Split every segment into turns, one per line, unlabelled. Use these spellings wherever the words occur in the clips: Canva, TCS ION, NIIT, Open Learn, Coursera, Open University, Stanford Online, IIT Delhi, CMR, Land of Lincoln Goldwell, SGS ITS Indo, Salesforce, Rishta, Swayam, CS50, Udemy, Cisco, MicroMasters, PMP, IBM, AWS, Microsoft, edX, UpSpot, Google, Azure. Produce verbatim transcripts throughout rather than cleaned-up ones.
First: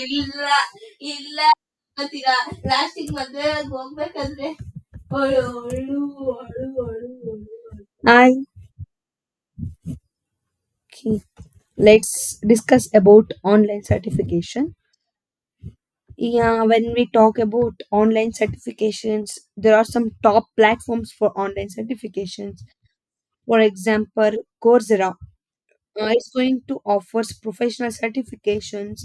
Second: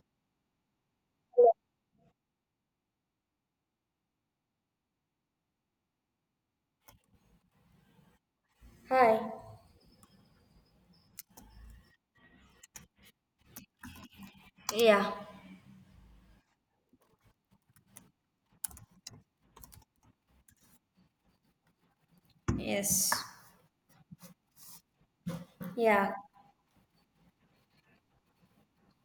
ಇಲ್ಲ ಇಲ್ಲ ಅಂತೀರಾ ಲಾಸ್ಟಿಗೆ ಮದ್ವೆ ಹೋಗ್ಬೇಕಂದ್ರೆ ಅಳು ಅಳು ಅಳು ಅಳು ಅಳು. Hi.
Hi.
Okay. Let's discuss about online certification.
Yeah.
Yeah, when we talk about online certifications, there are some top platforms for online certifications.
Yes.
For example, Coursera
Yeah.
uh, is going to offer professional certifications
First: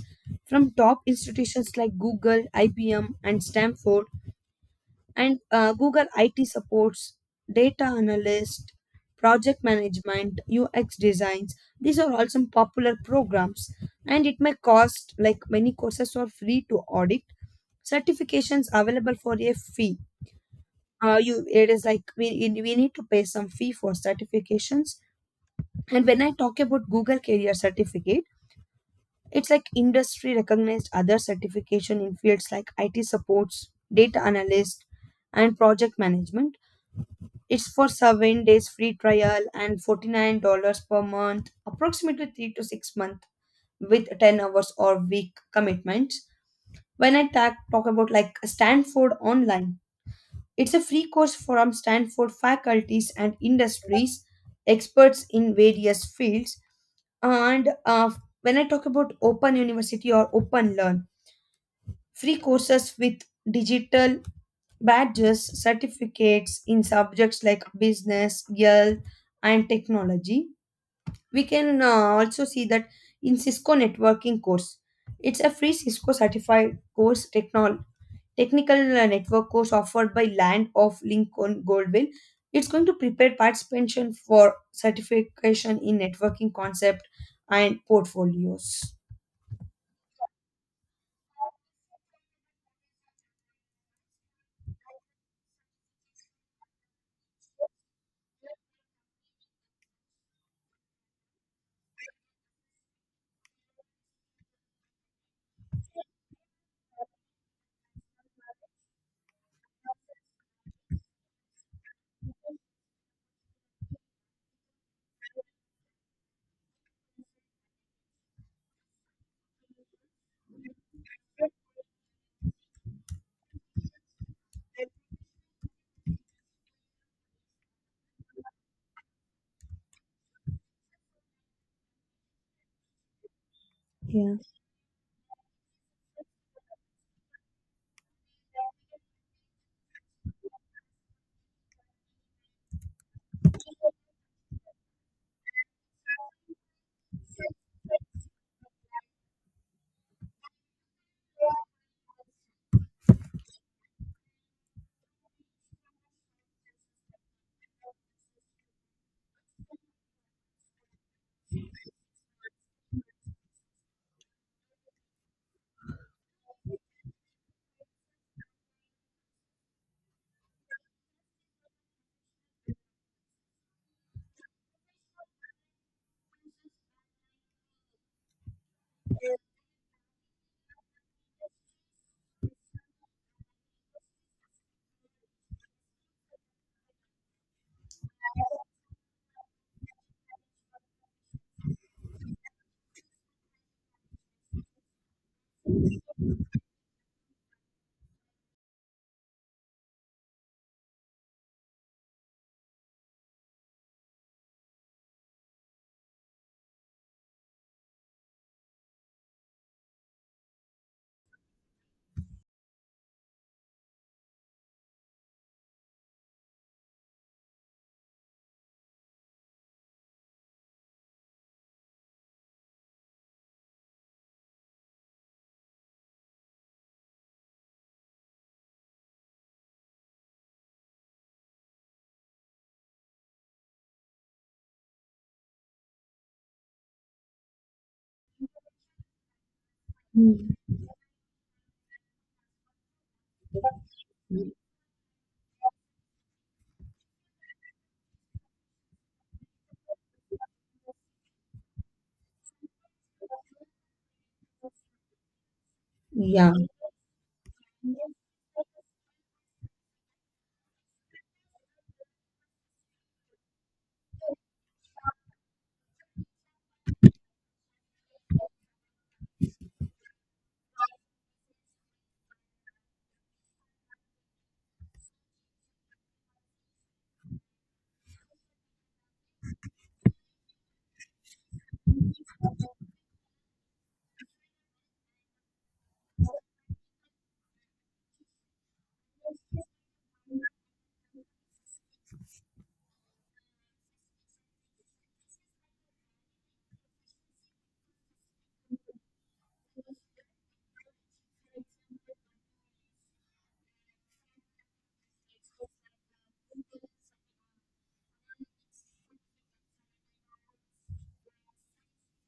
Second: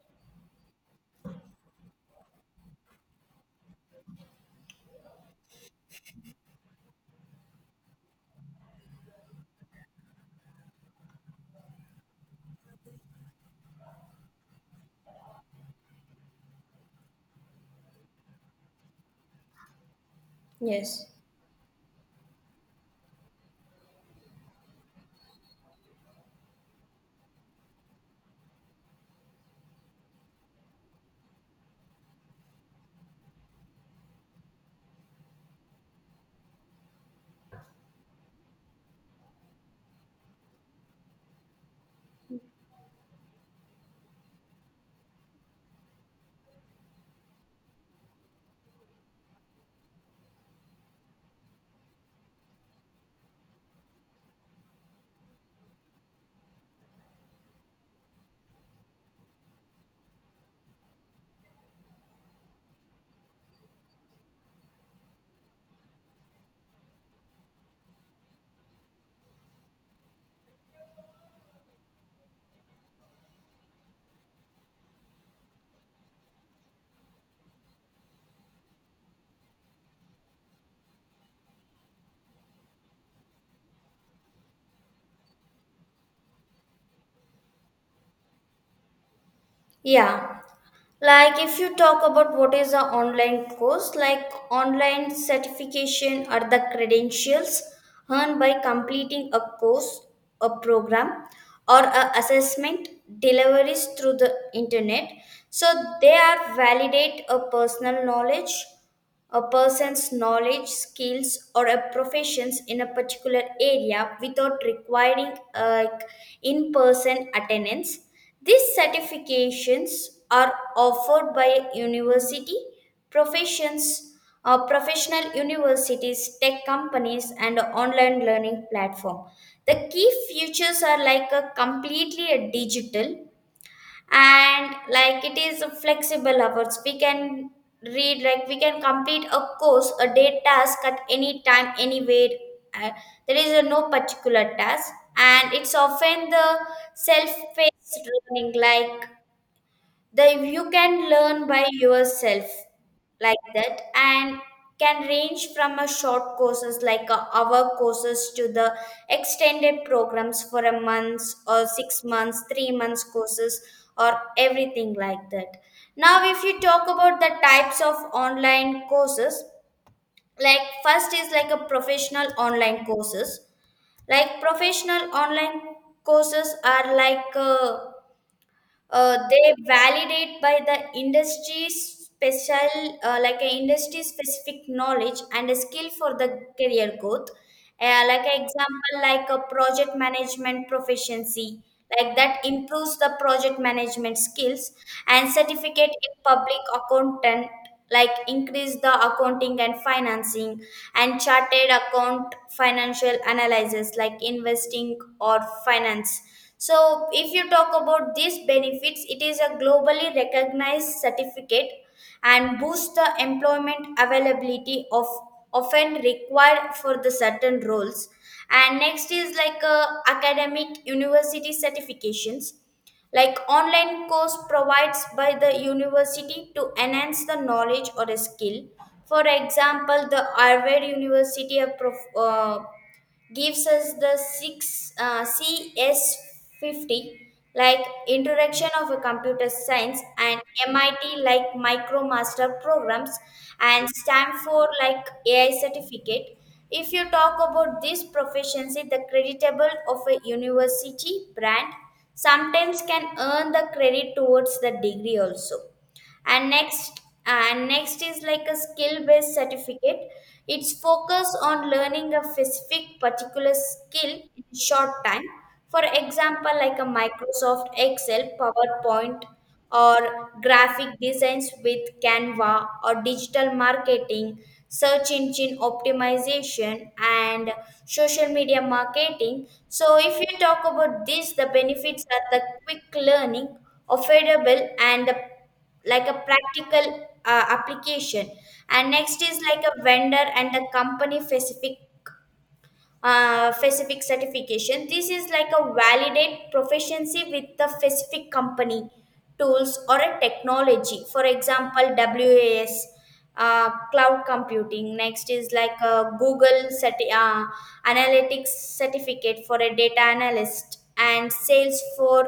from top institutions like Google, I B M, and Stanford. And uh, google it supports data analyst, project management, ux designs, these are all some popular programs, and it may cost like many courses are free to audit, certifications available for a fee.
Yes.
Uh, you it is like we, we need to pay some fee for certifications. And when I talk about google career certificate, it's like industry recognized other certification in fields like it supports data analyst and project management. It's for seven days free trial and forty-nine dollars per month, approximately three to six months with ten hours or week commitments. When I ta- talk about like Stanford Online, it's a free course from Stanford faculties and industries, experts in various fields. And uh, when I talk about Open University or Open Learn, free courses with digital badges, certificates in subjects like business, health, and technology. We can uh, also see that in Cisco networking course. It's a free Cisco certified course, technol- technical uh, network course offered by Land of Lincoln Goldwell. It's going to prepare participation for certification in networking concept and portfolios.
Yeah. Like if you talk about what is a online course, like online certification are the credentials earned by completing a course, a program, or a assessment deliveries through the internet. So they are validate a personal knowledge a person's knowledge, skills, or a professions in a particular area without requiring a in-person attendance. These certifications are offered by university, professions, uh, professional universities, tech companies, and online learning platform. The key features are like a completely a digital,
Yeah.
and like it is a flexible hours, we can read, like we can complete a course a day task at any time anywhere. Uh, there is a no particular task, and it's often the self-paced learning, like the you can learn by yourself like that, and can range from a short courses like a hour courses to the extended programs for a month or six months three months courses or everything like that. Now if you talk about the types of online courses, like first is like a professional online courses. Like professional online courses are like uh, uh, they validate by the industry special, uh, like a industry specific knowledge and a skill for the career growth. Uh, like an example, like a project management proficiency, like that improves the project management skills, and certificate in public accountant, like increase the accounting and financing, and chartered account financial analysis, like investing or finance. So if you talk about these benefits, it is a globally recognized certificate and boosts the employment availability of often required for the certain roles. And next is like uh, academic university certifications, like online course provides by the university to enhance the knowledge or a skill. For example, the Harvard university have prof- uh, gives us the six uh, C S fifty, like introduction of a computer science, and
Mm.
M I T like MicroMaster programs, and Stanford like A I certificate. If you talk about this proficiency, the creditable of a university brand sometimes can earn the credit towards the degree also. and
Yeah,
next and next is like a skill based certificate. It's focus on learning a specific particular skill in short time. For example, like a Microsoft Excel PowerPoint, or graphic designs with Canva, or digital marketing, search engine optimization, and social media marketing. So if you talk about this, the benefits are the quick learning, affordable, and the like a practical uh, application. And next is like a vendor and the company specific, uh, specific certification. This is like a validate proficiency with the specific company tools or a technology. For example, was uh, cloud computing. Next is like a google certi- uh, analytics certificate for a data analyst, and Salesforce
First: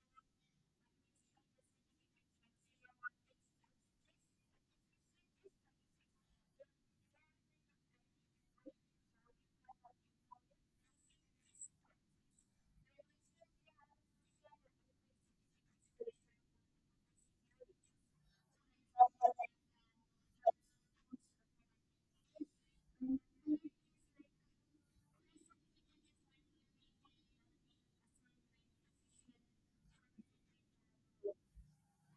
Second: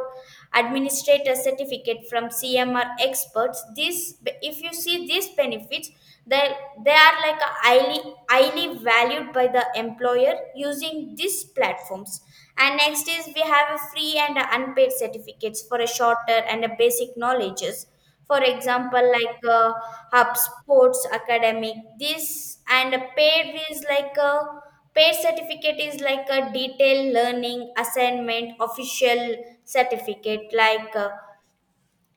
administrator certificate from C M R experts. This, if you see these benefits, they, they are like a highly highly valued by the employer using these platforms. And next is we have a free and a unpaid certificates for a shorter and a basic knowledges. For example, like uh, hub sports academic. This, and a paid is like a paid certificate, is like a detailed learning assignment, official certificate, like uh,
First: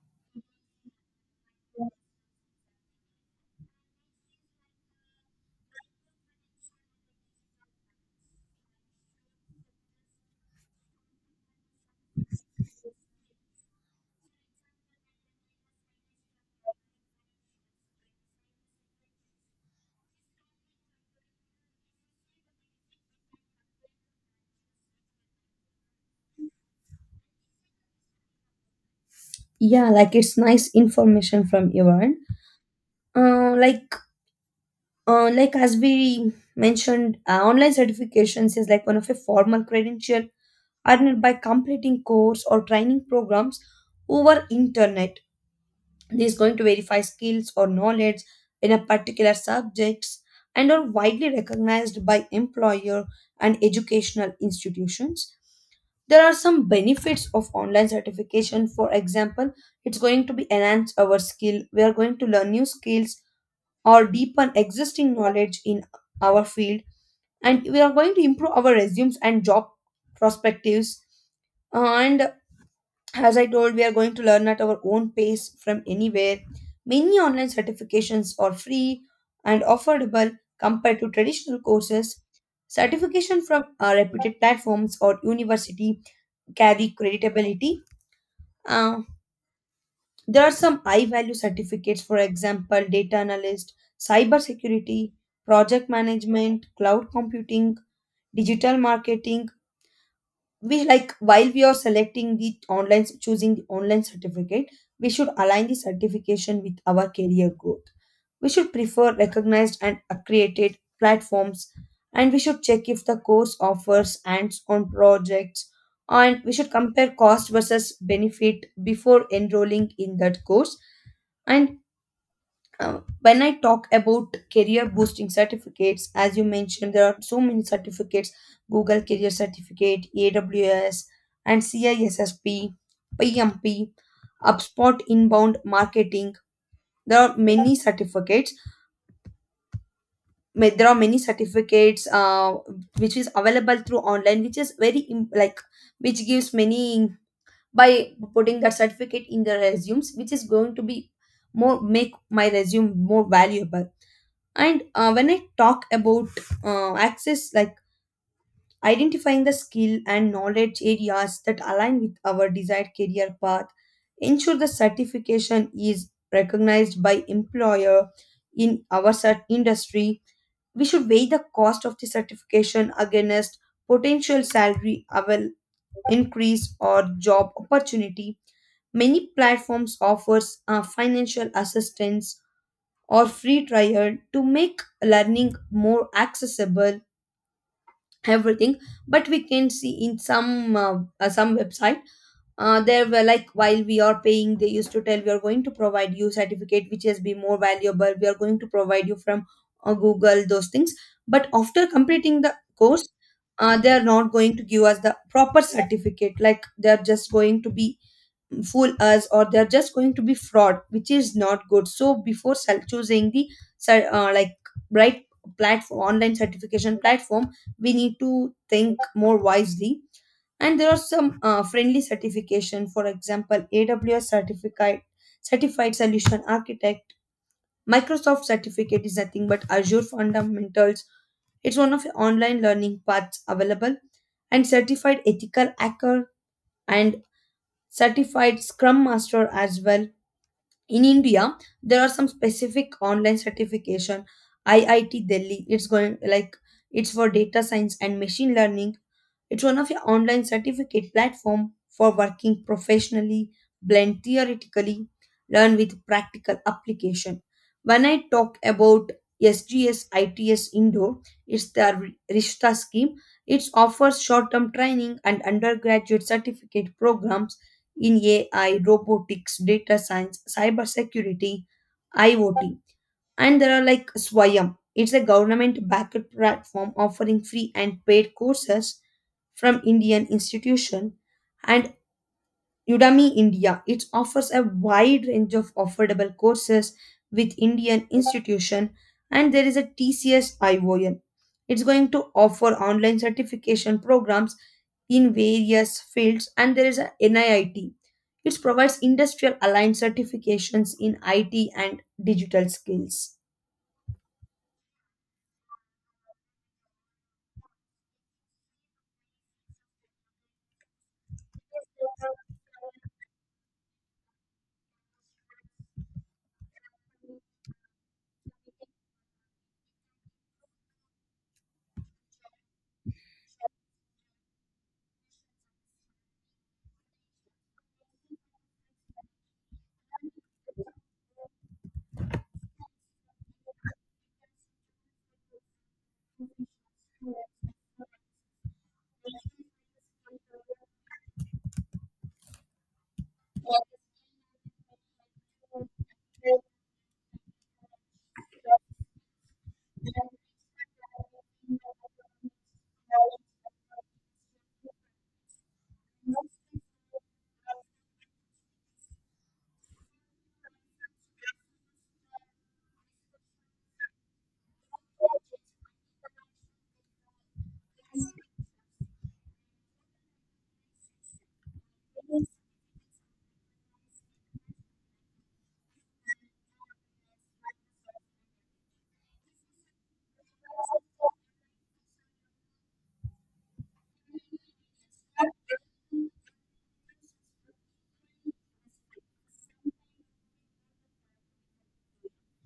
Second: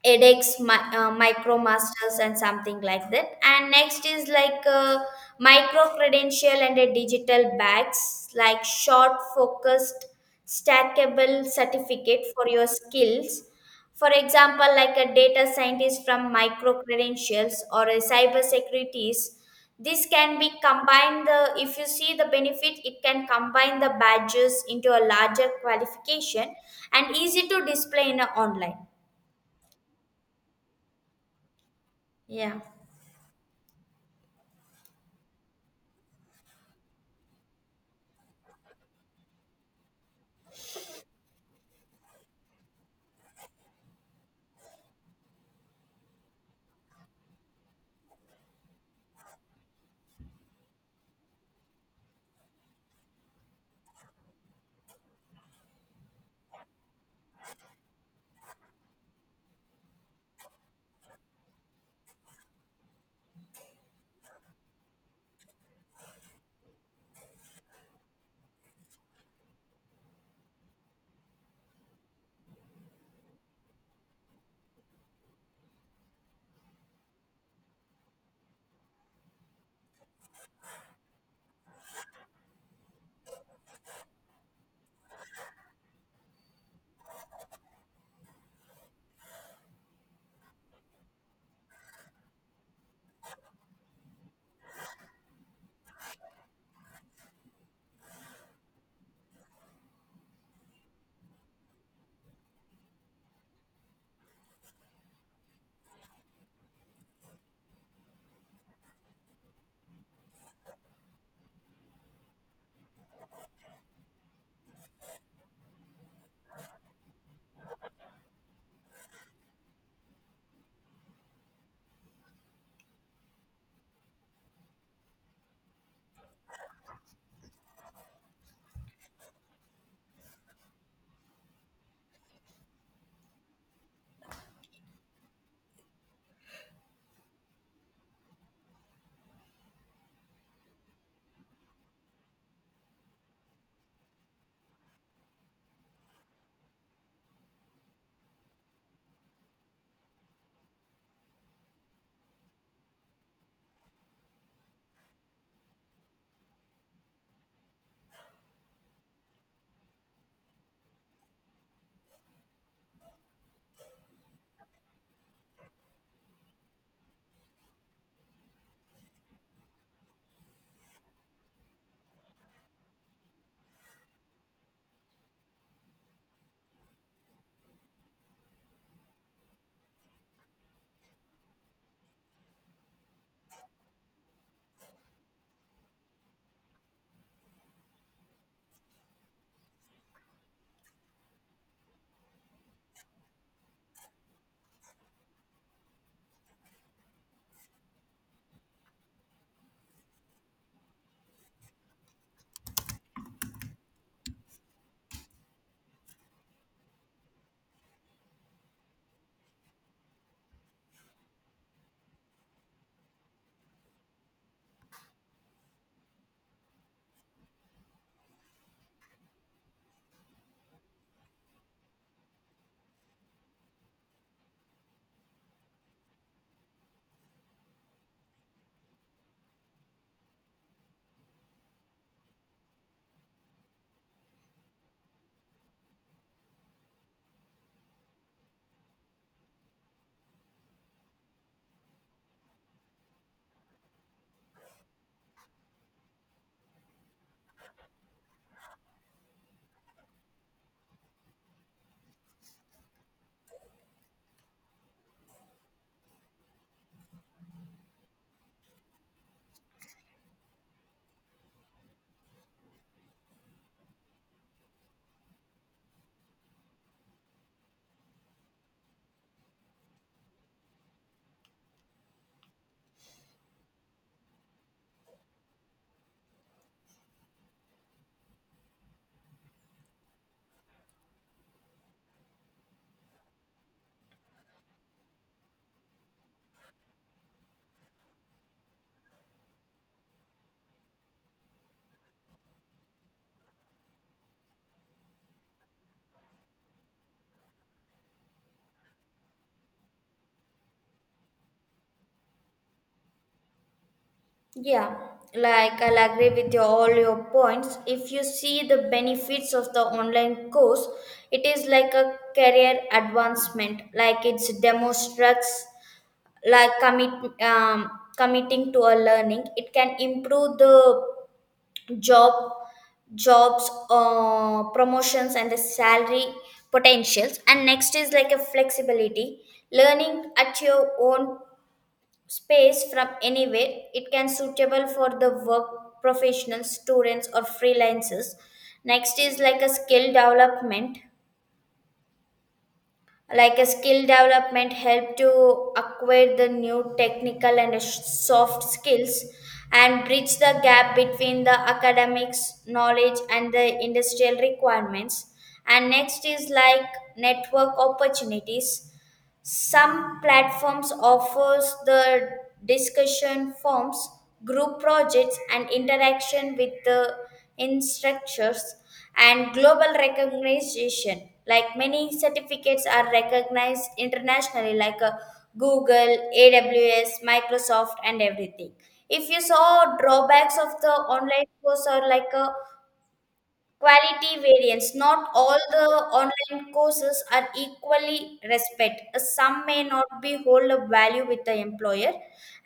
edX, my uh, MicroMasters, and something like that. And next is like uh, micro credential and a digital bags, like short, focused, stackable certificate for your skills. For example, like a data scientist from micro credentials or a cyber securities. This can be combined. The If you see the benefit, it can combine the badges into a larger qualification and easy to display in a online.
yeah, like it's nice information from your end.
Yeah.
Uh, like uh, like as we mentioned uh, online certifications is like one of a formal credential earned by completing course or training programs over internet. This is going to verify skills or knowledge in a particular subjects, and are widely recognized by employer and educational institutions. There are some benefits of online certification, for example, it's going to be enhance our skill, we are going to learn new skills or deepen existing knowledge in our field, and we are going to improve our resumes and job perspectives. And as I told, we are going to learn at our own pace from anywhere. Many online certifications are free and affordable compared to traditional courses. Certification from uh, reputed platforms or university carry credibility. There are some high value certificates, for example, data analyst, cyber security, project management, cloud computing, digital marketing. We like while we are selecting the online, choosing the online certificate, we should align the certification with our career goal. We should prefer recognized and accredited platforms, and we should check if the course offers hands on projects, and we should compare cost versus benefit before enrolling in that course. And uh, when I talk about career boosting certificates, as you mentioned, there are so many certificates: Google Career Certificate, A W S, and C I S S P, P M P, UpSpot Inbound Marketing. There are many certificates ma- there are many certificates uh, which is available through online which is very im- like which gives many, by putting that certificate in the resumes, which is going to be more make my resume more valuable. And uh, when I talk about uh, access, like identifying the skill and knowledge areas that align with our desired career path, ensure the certification is recognized by employer in our cert- industry. We should weigh the cost of the certification against potential salary avail- increase or job opportunity. Many platforms offers uh, financial assistance or free trial to make learning more accessible, everything. But we can see in some uh, uh, some website, uh, there were like while we are paying they used to tell we are going to provide you certificate which has been more valuable, we are going to provide you from uh, google those things. But after completing the course, uh, they are not going to give us the proper certificate, like they are just going to be fool us or they are just going to be fraud, which is not good. So before sel- choosing the cer- uh, like right platform, online certification platform, we need to think more wisely. And there are some uh, friendly certification, for example aws certificate, certified solution architect. Microsoft certificate is nothing but azure fundamentals, it's one of the online learning paths available, and certified ethical hacker, and certified scrum master as well. In india there are some specific online certification. I I T Delhi, it's going like it's for data science and machine learning, it's one of your online certificate platform for working professionally, blend theoretically, learn with practical application. When I talk about S G S I T S Indo, it's the Rishta scheme. It offers short-term training and undergraduate certificate programs in A I, robotics, data science, cybersecurity, IoT. And there are like Swayam. It's a government backed platform offering free and paid courses from Indian institution. And Udemy India, it offers a wide range of affordable courses with Indian institution. And there is a T C S ION. It's going to offer online certification programs in various fields. And there is a N I I T. It provides industrial aligned certifications in I T and digital skills.
Yeah, like I'll agree with your, all your points. If you see the benefits of the online course, it is like a career advancement. Like it demonstrates, like commit, um, committing to a learning. It can improve the job jobs, uh, promotions, and the salary potentials. And next is like a flexibility, learning at your own space from anywhere. It can suitable for the work professionals, students, or freelancers. Next is like a skill development. Like a skill development help to acquire the new technical and sh- soft skills, and bridge the gap between the academics knowledge and the industrial requirements. And next is like network opportunities. Some platforms offers the discussion forums, group projects, and interaction with the instructors, and global recognition. Like many certificates are recognized internationally, like uh, Google, A W S, Microsoft, and everything. If you saw drawbacks of the online course, or like a quality variance. Not all the online courses are equally respect. Some may not be hold a value with the employer.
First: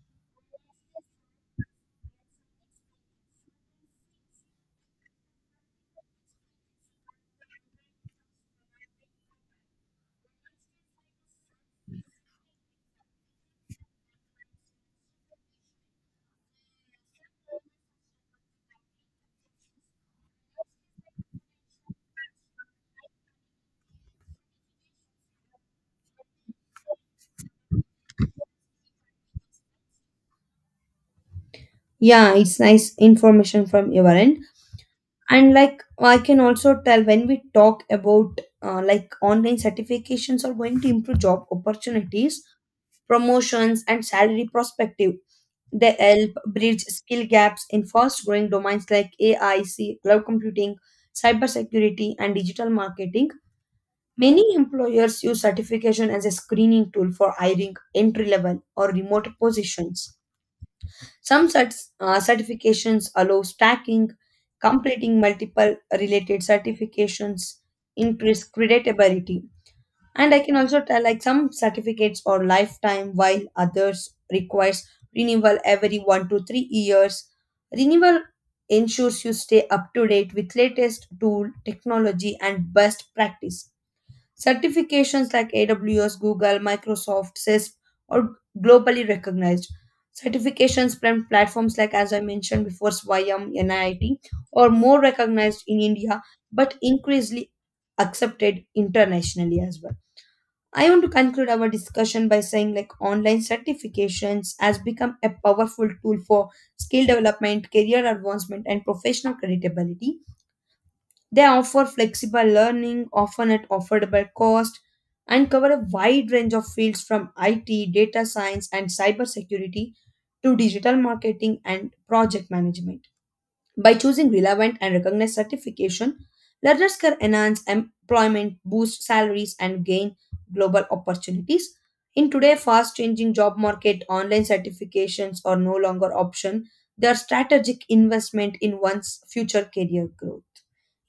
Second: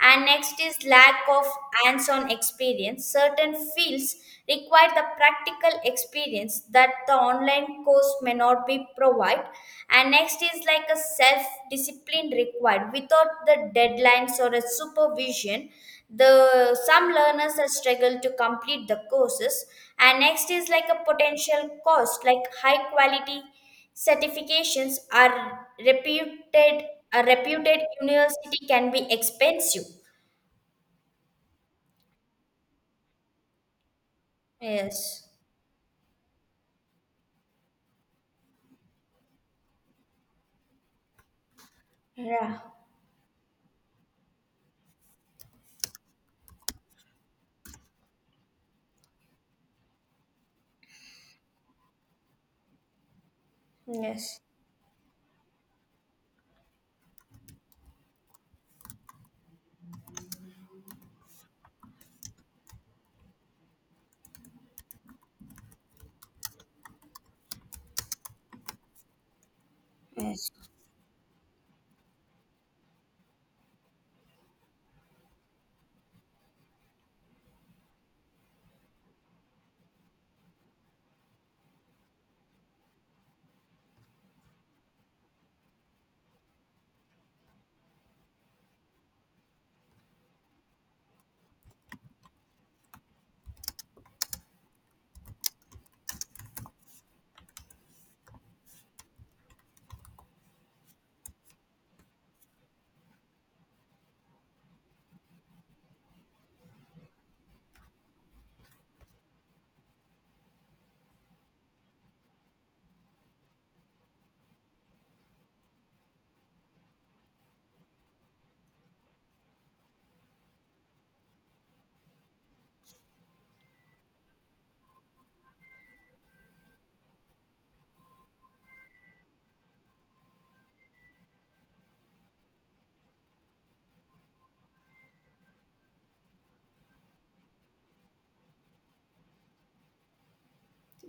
And next is lack of hands-on experience. Certain fields require the practical experience that the online course may not be provide. And next is like a self-discipline required. Without the deadlines or a supervision, the some learners have struggled to complete the courses. And next is like a potential cost, like high quality certifications are reputed a reputed university can be expensive.
Yeah, it's nice information from your end.
Yes.
And like I can also tell when we talk about uh, like online certifications are going to improve job opportunities,
Yeah.
promotions, and salary prospective. They help bridge skill gaps in fast growing domains like A I C, cloud computing, cybersecurity, and digital marketing.
Yes.
Many employers use certification as a screening tool for hiring entry level or remote positions. Some certs, uh, certifications allow stacking, completing multiple related certifications increase creditability. And I
Yes.
can also tell like some certificates are lifetime while others requires renewal every one to three years. Renewal ensures you stay up to date with latest tool, technology and best practice. Certifications like A W S, Google, Microsoft, C I S P are globally recognized. Certifications from platforms like, as I mentioned before, Swayam, N I I T, are more recognized in India but increasingly accepted internationally as well. I want to conclude our discussion by saying like online certifications has become a powerful tool for skill development, career advancement, and professional credibility. They offer flexible learning, often at affordable cost, and cover a wide range of fields from I T, data science, and cybersecurity to digital marketing and project management. By choosing relevant and recognized certification, learners can enhance employment, boost salaries, and gain global opportunities. In today's fast changing job market, online certifications are no longer option. They are strategic investment in one's future career growth.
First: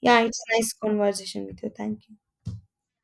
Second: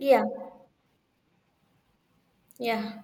Yeah, it's a nice conversation with you. Thank you.
Yeah.